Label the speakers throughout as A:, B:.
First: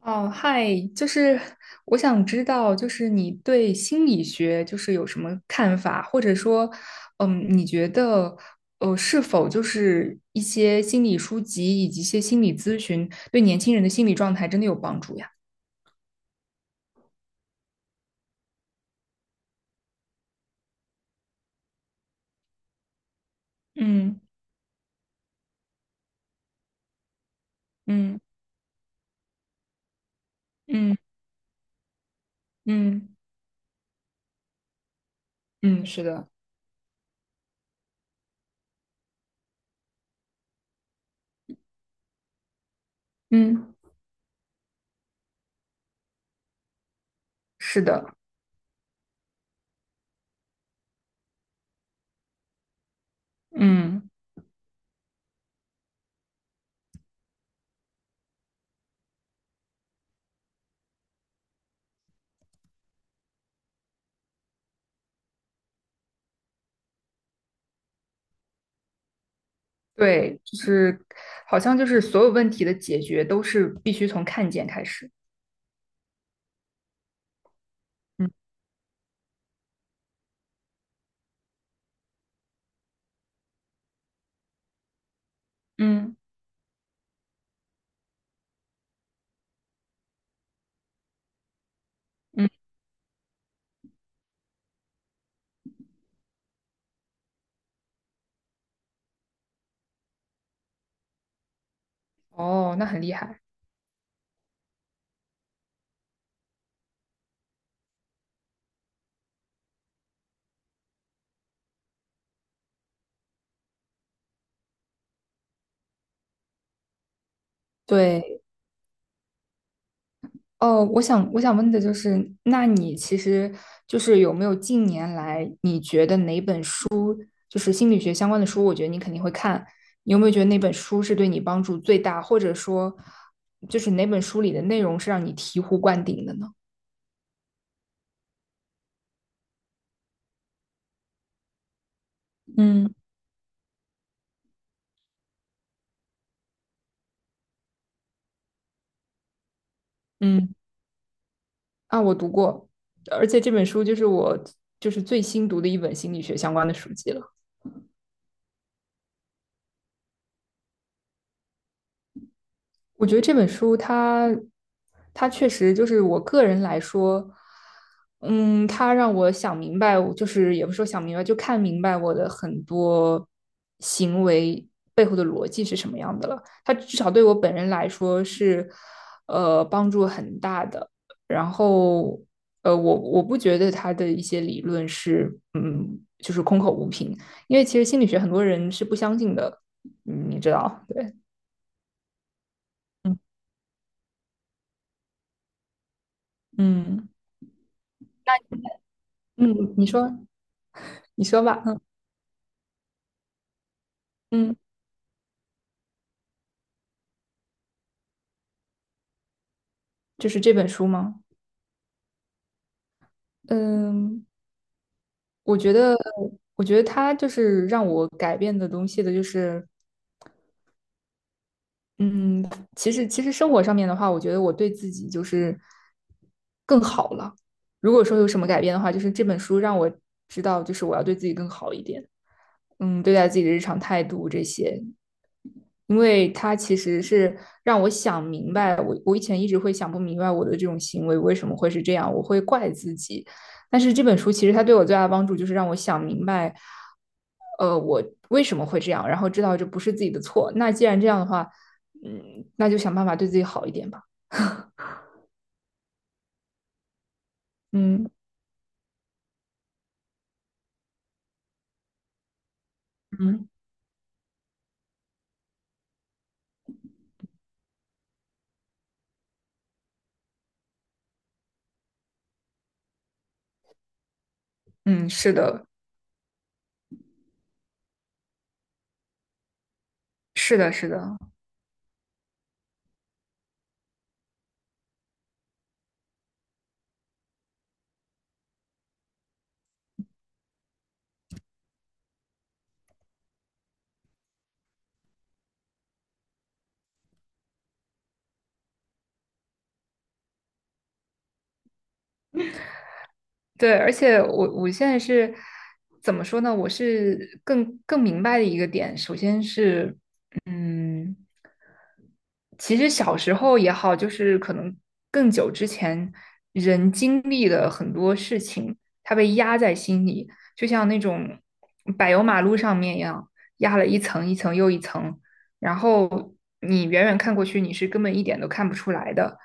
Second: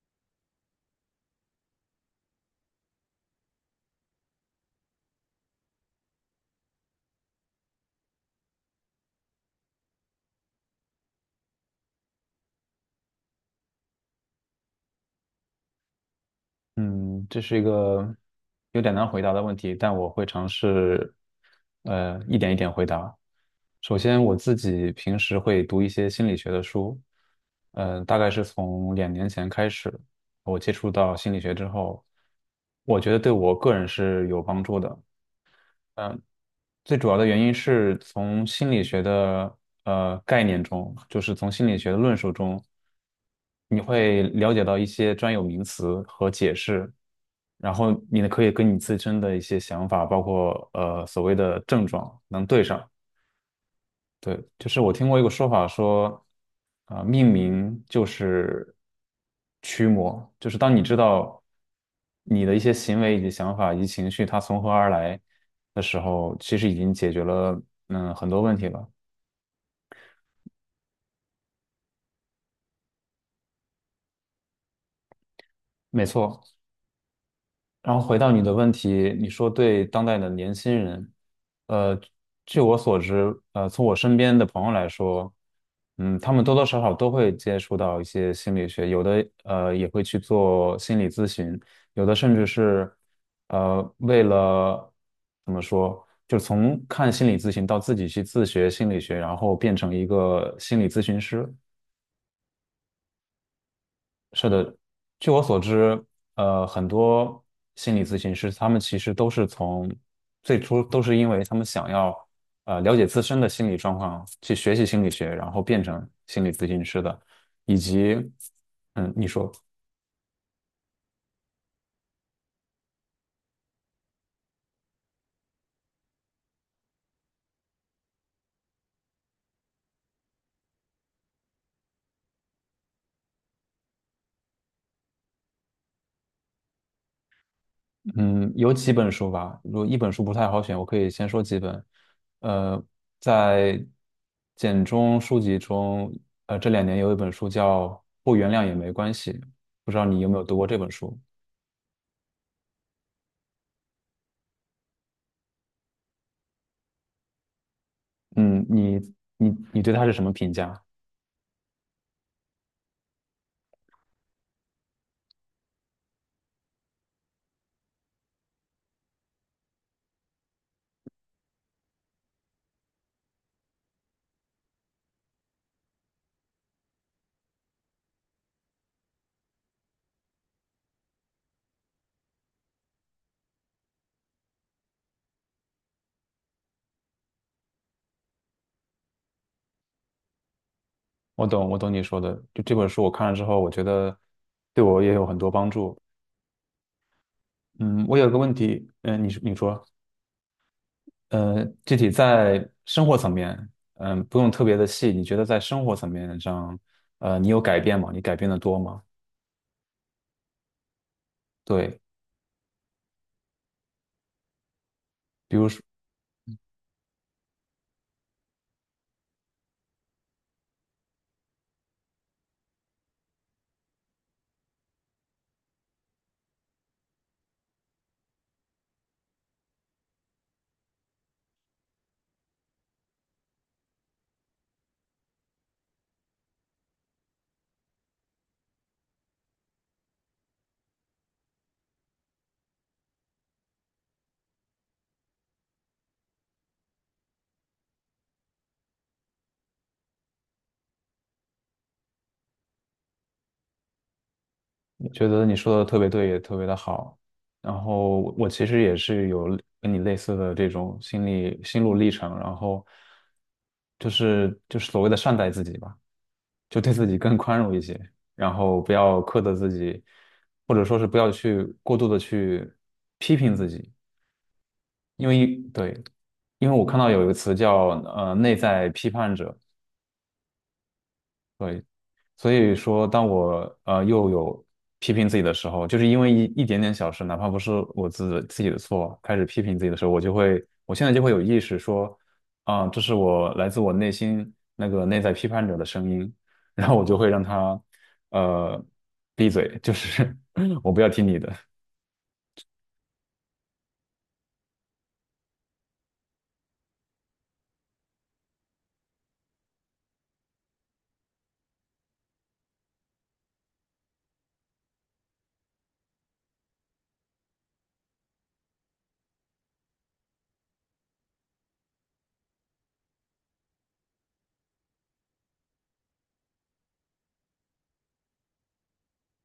A: 哦，嗨，就是我想知道，就是你对心理学就是有什么看法，或者说，你觉得，是否就是一些心理书籍以及一些心理咨询对年轻人的心理状态真的有帮助呀？
B: 嗯，这是一个有点难回答的问题，但我会尝试，一点一点回答。首
A: 嗯
B: 先，我自己平时会读一些心理学的书，大
A: 嗯
B: 概是从两年前开始，我接触
A: 嗯
B: 到心理学之后，我觉
A: 嗯
B: 得对我个人是有帮助的。
A: 嗯，是的，
B: 最主要的原因是从心理学的概念中，就是从心理学的论述中，
A: 嗯，
B: 你会了解到一些专有名词和解释，然
A: 是
B: 后
A: 的，
B: 你呢可以跟你自身的一些想法，包括所谓的症状能对上。
A: 嗯，
B: 对，就是我听过一个说法说，命名就是驱魔，就是当你知道你的一些行为以及想法以及情绪它从何而来的时候，其实已经解决了很多问题了。
A: 对，就是好像就是所有问题的解决都是必须从看见开始。
B: 没错，然后回到
A: 嗯，
B: 你的问题，你说对当代的年轻人，呃，据我所知，从我身边的朋友来说，
A: 嗯
B: 他们多多少少都会接触到一些心理学，有的也会去做心理咨询，有的甚至
A: 嗯，
B: 是为了怎么说，就是从看心理咨询到自己去自学心理学，然后变成一个心理咨询师。
A: 哦，那很厉害。
B: 是的，据我所知，很多心理咨询师他们其实都是从最初都是因为他们想要了解自身的心理状况，去学习心理学，然后变成心理咨询师的，以及
A: 对，
B: 你说
A: 哦，我想问的就是，那你其实就是有没有近年来你觉得哪本书，就是心理学相关的书，我觉得你肯定会看，你有没有觉得哪本书是对你帮助最大，或者说就是哪本书里的内容是让你醍醐灌顶的呢？
B: 嗯，有几本书吧，如果一本书不太好选，我可以先说几本，呃，
A: 嗯
B: 在简中书籍中，这两年有一本书叫《不原谅也没关系》，不知道你有没有
A: 嗯
B: 读过这本书。
A: 啊，我读过，而且这本书就是我就是最新读的一本心理学相关的书籍了。
B: 嗯，你你对他是什么评价？
A: 我觉得这本书它确实就是我个人来说，它让我想明白，就是也不是说想明白，就看明白我的很多行为背后的逻辑是什么样的了。它至少对我本人来说是，帮助很大的。然后，我不觉得它的一些理论是，就是空口无凭，因为其实心理学很多人是不相信的，嗯你知道，对，
B: 我懂，我懂你说的。就这本书我
A: 嗯
B: 看了之后，我觉得对我也有很多帮助。
A: 嗯。
B: 嗯，我有个问题，你
A: 嗯，
B: 说，
A: 你说，你说吧。嗯
B: 具体在生活层面，不用
A: 嗯，
B: 特别的细，你觉得在生活层面上，你有改变吗？你改变的多吗？
A: 就是这本书吗？
B: 对，
A: 嗯，
B: 比
A: 我
B: 如
A: 觉
B: 说，
A: 得，我觉得它就是让我改变的东西的，就是嗯，其实生活上面的话，我觉得我对自己就是更好了。如果说有什么改变的话，就是这本书让我知道，就是我要对自己更好一点。对待自己的日常态度这些，因为它其实是让我想明白，我以前一直会想不明白我的这种行为为什么会是这样，我会怪自己。但是这本书其实它对我最大的帮助就是让我想明白，我为什么会这样，然后知道这不是自己的错。那既然这样的话，那就想办法对自己好一点吧。
B: 觉得你说的特别对，也特别的好。然
A: 嗯
B: 后我其实也是有跟你类似的这种心理心路历程，然后
A: 嗯，
B: 就是所谓的善待自己吧，就对自己更宽容一些，然后不要苛责自己，或者说是不要去过度的去批评自己，
A: 嗯，
B: 因
A: 是
B: 为
A: 的，
B: 对，因为我看到有一个词叫内在批判者。
A: 是的，是的，
B: 对。所以说，当我又有批评自己的时候，就是因为一点点小事，哪怕不是我自己的错，开始批评自己的时候，我就会，我现在就会有意识说，这是我来自我内心那个内在批判者的声音，然后我就会让他呃闭嘴，就是 我不要听你的。
A: 对，而且我现在是怎么说呢？我是更明白的一个点，首先是嗯。其实小时候也好，就是可能更久之前，人经历的很多事情，他被压在心里，就像那种柏油马路上面一样，压了一层一层又一层，然后你远远看过去，你是根本一点都看不出来的。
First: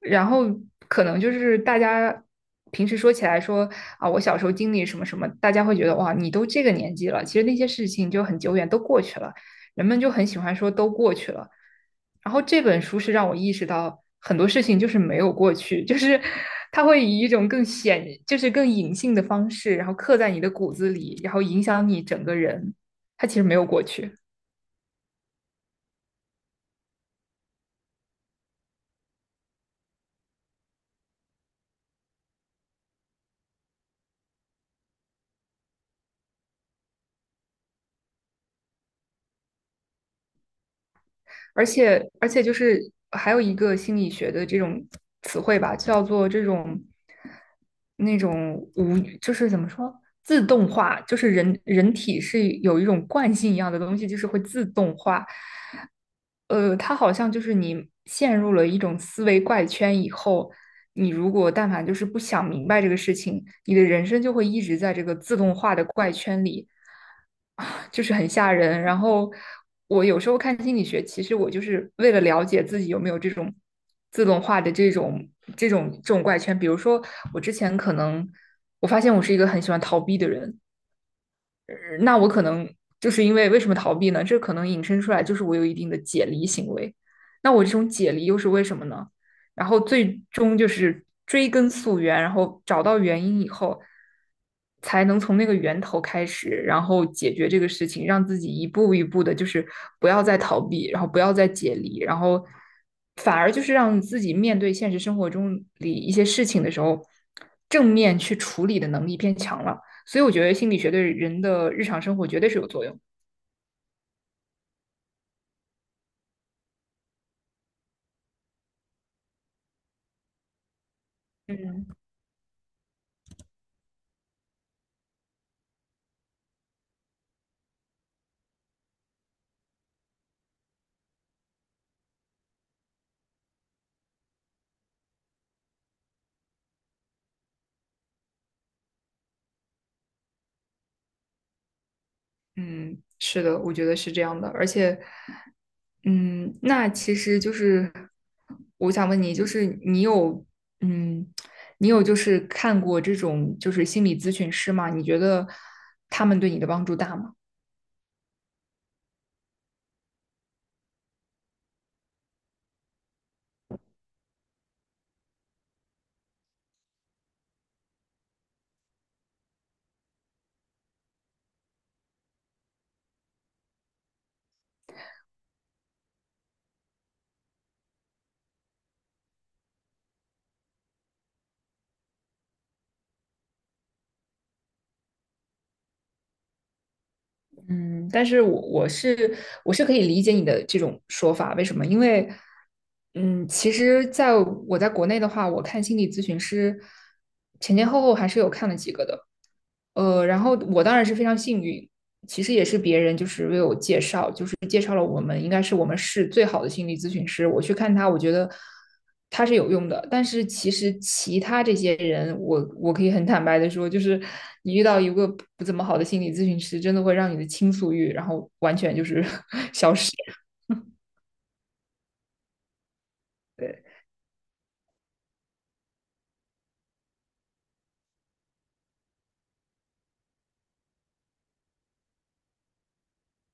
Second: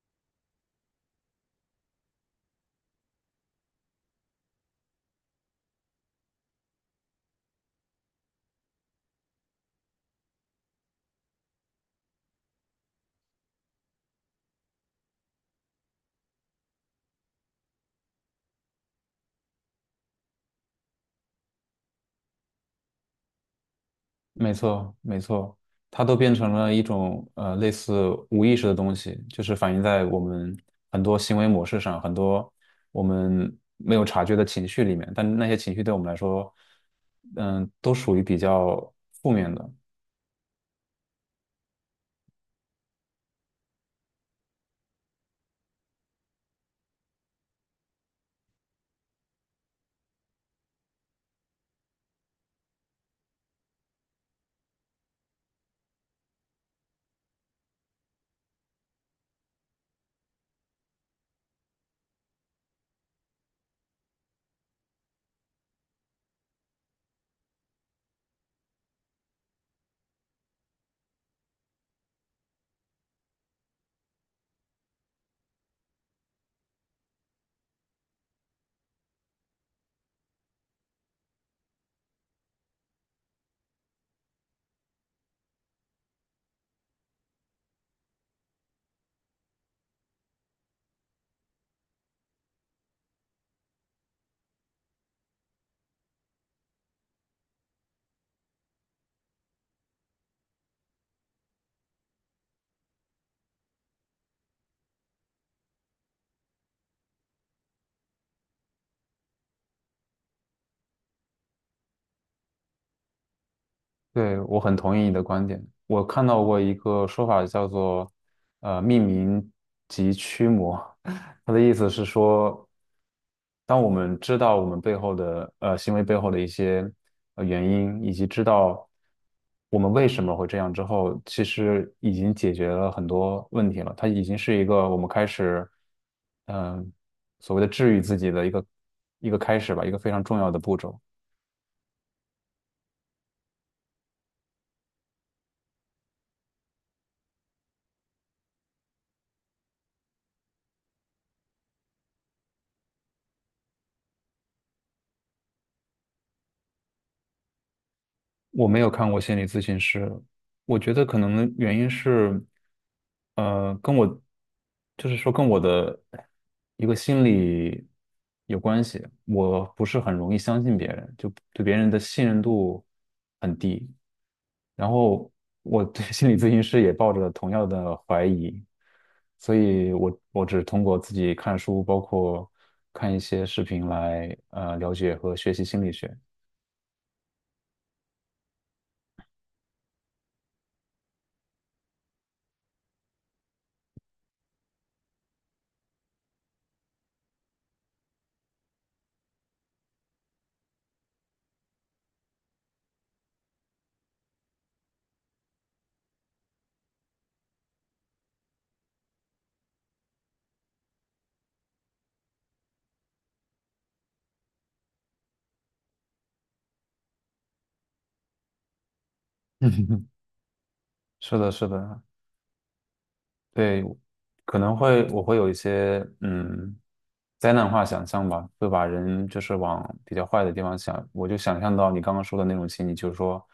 A: 然后可能就是大家平时说起来说啊，我小时候经历什么什么，大家会觉得哇，你都这个年纪了，其实那些事情就很久远，都过去了。人们就很喜欢说都过去了，然后这本书是让我意识到很多事情就是没有过去，就是它会以一种更显，就是更隐性的方式，然后刻在你的骨子里，然后影响你整个人。它其实没有过去。
B: 没错，没错，它都变成了一种类似无意识的东西，就是反映在我们很多行为模式上，很多我们没有察觉的情绪里面。但那些情绪对我们来说，都属于比较负面的。
A: 而且就是还有一个心理学的这种词汇吧，叫做这种那种无，就是怎么说，自动化，就是人体是有一种惯性一样的东西，就是会自动化。它好像就是你陷入了一种思维怪圈以后，你如果但凡就是不想明白这个事情，你的人生就会一直在这个自动化的怪圈里，啊，就是很吓人。然后我有时候看心理学，其实我就是为了了解自己有没有这种自动化的这种怪圈。比如说，我之前可能我发现我是一个很喜欢逃避的人，那我可能就是为什么逃避呢？这可能引申出来就是我有一定的解离行为。那我这种解离又是为什么呢？然后最终就是追根溯源，然后找到原因以后，才能从那个源头开始，然后解决这个事情，让自己一步一步的，就是不要再逃避，然后不要再解离，然后反而就是让自己面对现实生活中里一些事情的时候，正面去处理的能力变强了。所以我觉得心理学对人的日常生活绝对是有作用。
B: 对，我很同意你的观点。我看到过一个说法叫做命名及驱魔，它的意
A: 嗯
B: 思是说。当我们知道我们背后的行为背后的一些原因，以及知道我们为什么会这样之后，其实已经解决了很多问题了。它已经是一个我们开始嗯、所谓的治愈自己的一个开始吧，一个非常重要的步骤。
A: 嗯，是的，我觉得是这样的。而且，嗯，那其实就是我想问你，就是嗯，你有就是看过这种就是心理咨询师吗？你觉得他们对你的帮助大吗？
B: 我没有看过心理咨询师，我觉得可能原因是，跟我，就是说跟我的一个心理有关系。我不是很容易相信别人，就对别人的信任度很低。然后我对 心理咨询师也抱着同样的怀疑，所以我只通过自己看书，包括看一些视频来了解和学习心理学。
A: 嗯，但是我是可以理解你的这种说法，为什么？因为，其实在国内的话，我看心理咨询师前前后后还是有看了几个的，然后我当然是非常幸运，其实也是别人就是为我介绍，就是介绍了我们应该是我们市最好的心理咨询师，我去看他，我觉得它是有用的，但是其实其他这些人，我可以很坦白的说，就是你遇到一个不怎么好的心理咨询师，真的会让你的倾诉欲，然后完全就是
B: 是的，是的，
A: 对，
B: 对，可能会我会有一些灾难化想象吧，会把人就是往比较坏的地方想。我就想象到你刚刚说的那种情景，就是说，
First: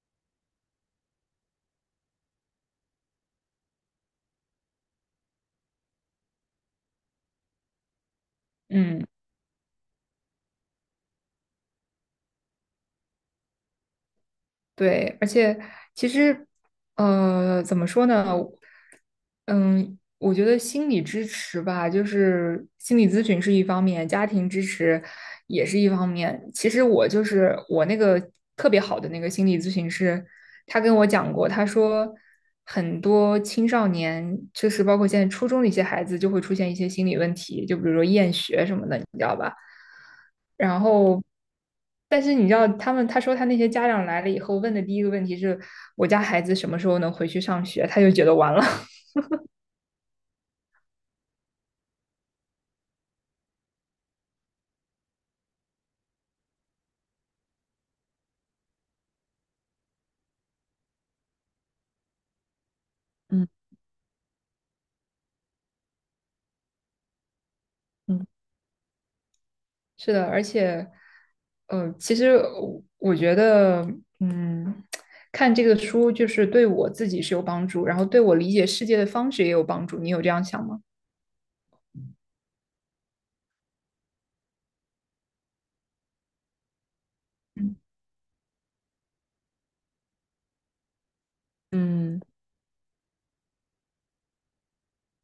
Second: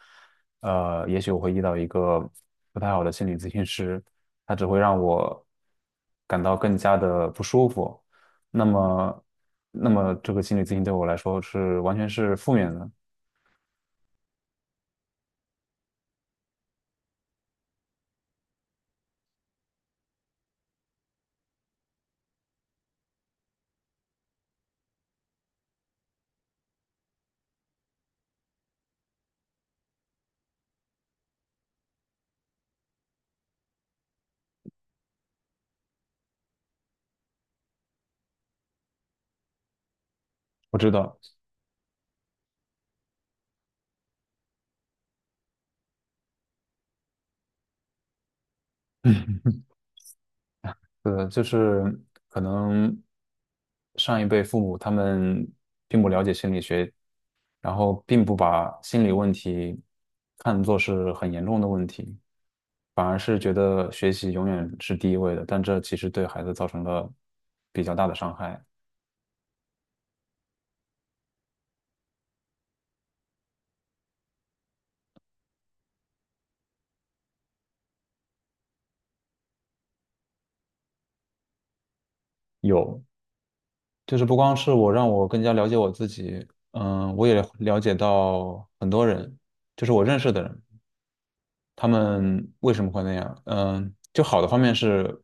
B: 也许我会遇到一个不太好的心理咨询师，他只会让我感到更加的不舒服。那
A: 嗯，
B: 么，这个心理咨询对我来说是完全是负面的，
A: 对，而且其实，怎么说呢，嗯，我觉得心理支持吧，就是心理咨询是一方面，家庭支持也是一方面。其实我就是我那个特别好的那个心理咨询师，他跟我讲过，他说很多青少年，就是包括现在初中的一些孩子，就会出现一些心理问题，就比如说厌学什么的，你知道吧？
B: 我
A: 然
B: 知道。
A: 后，但是你知道，他说他那些家长来了以后问的第一个问题是，我家孩子什么时候能回去上学？他就觉得完了。
B: 就是可能上一辈父母他们并不了解心理学，然后并不把心理问题看作是很严重的问题，反而是
A: 嗯
B: 觉得学习永远是第一位的，但这其实对孩子造成了比较大的
A: 嗯，
B: 伤害。
A: 是的，而且，其实我觉得，嗯，看这个书就是对我自己是有帮助，然后对我理解世界的方式也有帮助。你有这样想吗？
B: 有，就是不光是我让我更加了解我自己，我也了
A: 嗯
B: 解到很多人，就是我认识的人，他
A: 嗯。
B: 们为什么会那样？嗯，就好的方面是。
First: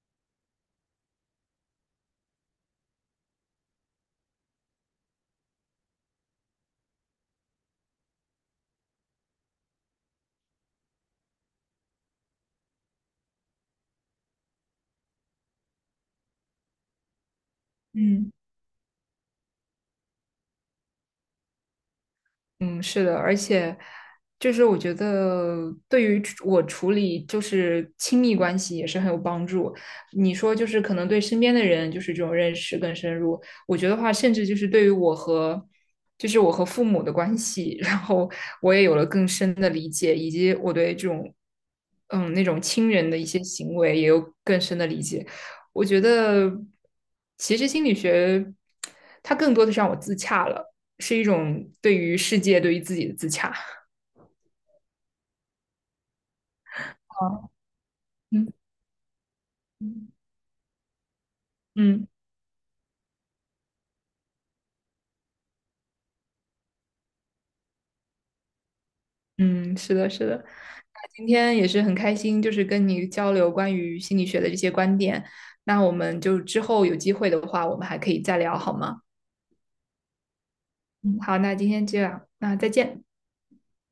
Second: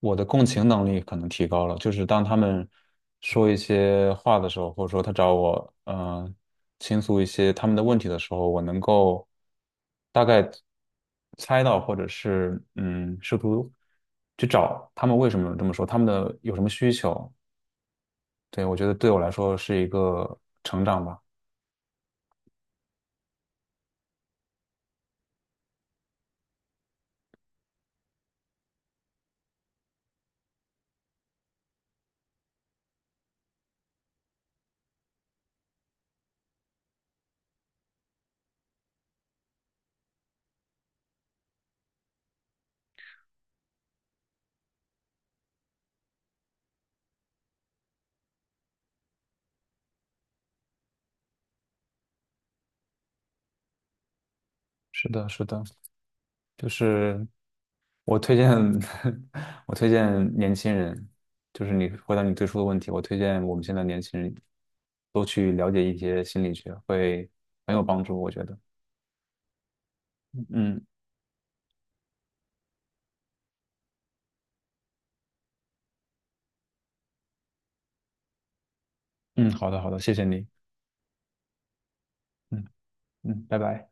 B: 我的共情能力可能提高了，就是当他们说一些话的时候，或者说他找我，呃倾诉一些他们的问题的时候，我能够大概猜到，或者是试图去找他们为什么这么说，他们的有什么需求。
A: 嗯。
B: 对，我觉得对我来说是一个成长吧。
A: 嗯，是的，而且就是我觉得对于我处理就是亲密关系也是很有帮助。你说就是可能对身边的人就是这种认识更深入，我觉得话甚至就是对于我和父母的关系，然后我也有了更深的理解，以及我对这种嗯那种亲人的一些行为也有更深的理解。我觉得其实心理学它更多的是让我自洽了。是一种对于世界、对于自己的自洽。
B: 是的，是的，就是我推荐，
A: 嗯
B: 我推
A: 嗯
B: 荐年轻人，就是你
A: 嗯
B: 回答你最初的问题，我推荐我们现在年轻人都去了解一些心理学，会很有帮助，我觉得。
A: 嗯，是的，是的。
B: 嗯
A: 那今天也是很开心，就是跟你交流关于心理学的这些观点。那我们就之后有机会的话，我们还可以再聊，好吗？
B: 嗯，好的好的，谢谢你。
A: 嗯好，那今天这样，那
B: 嗯
A: 再见。
B: 嗯，拜拜。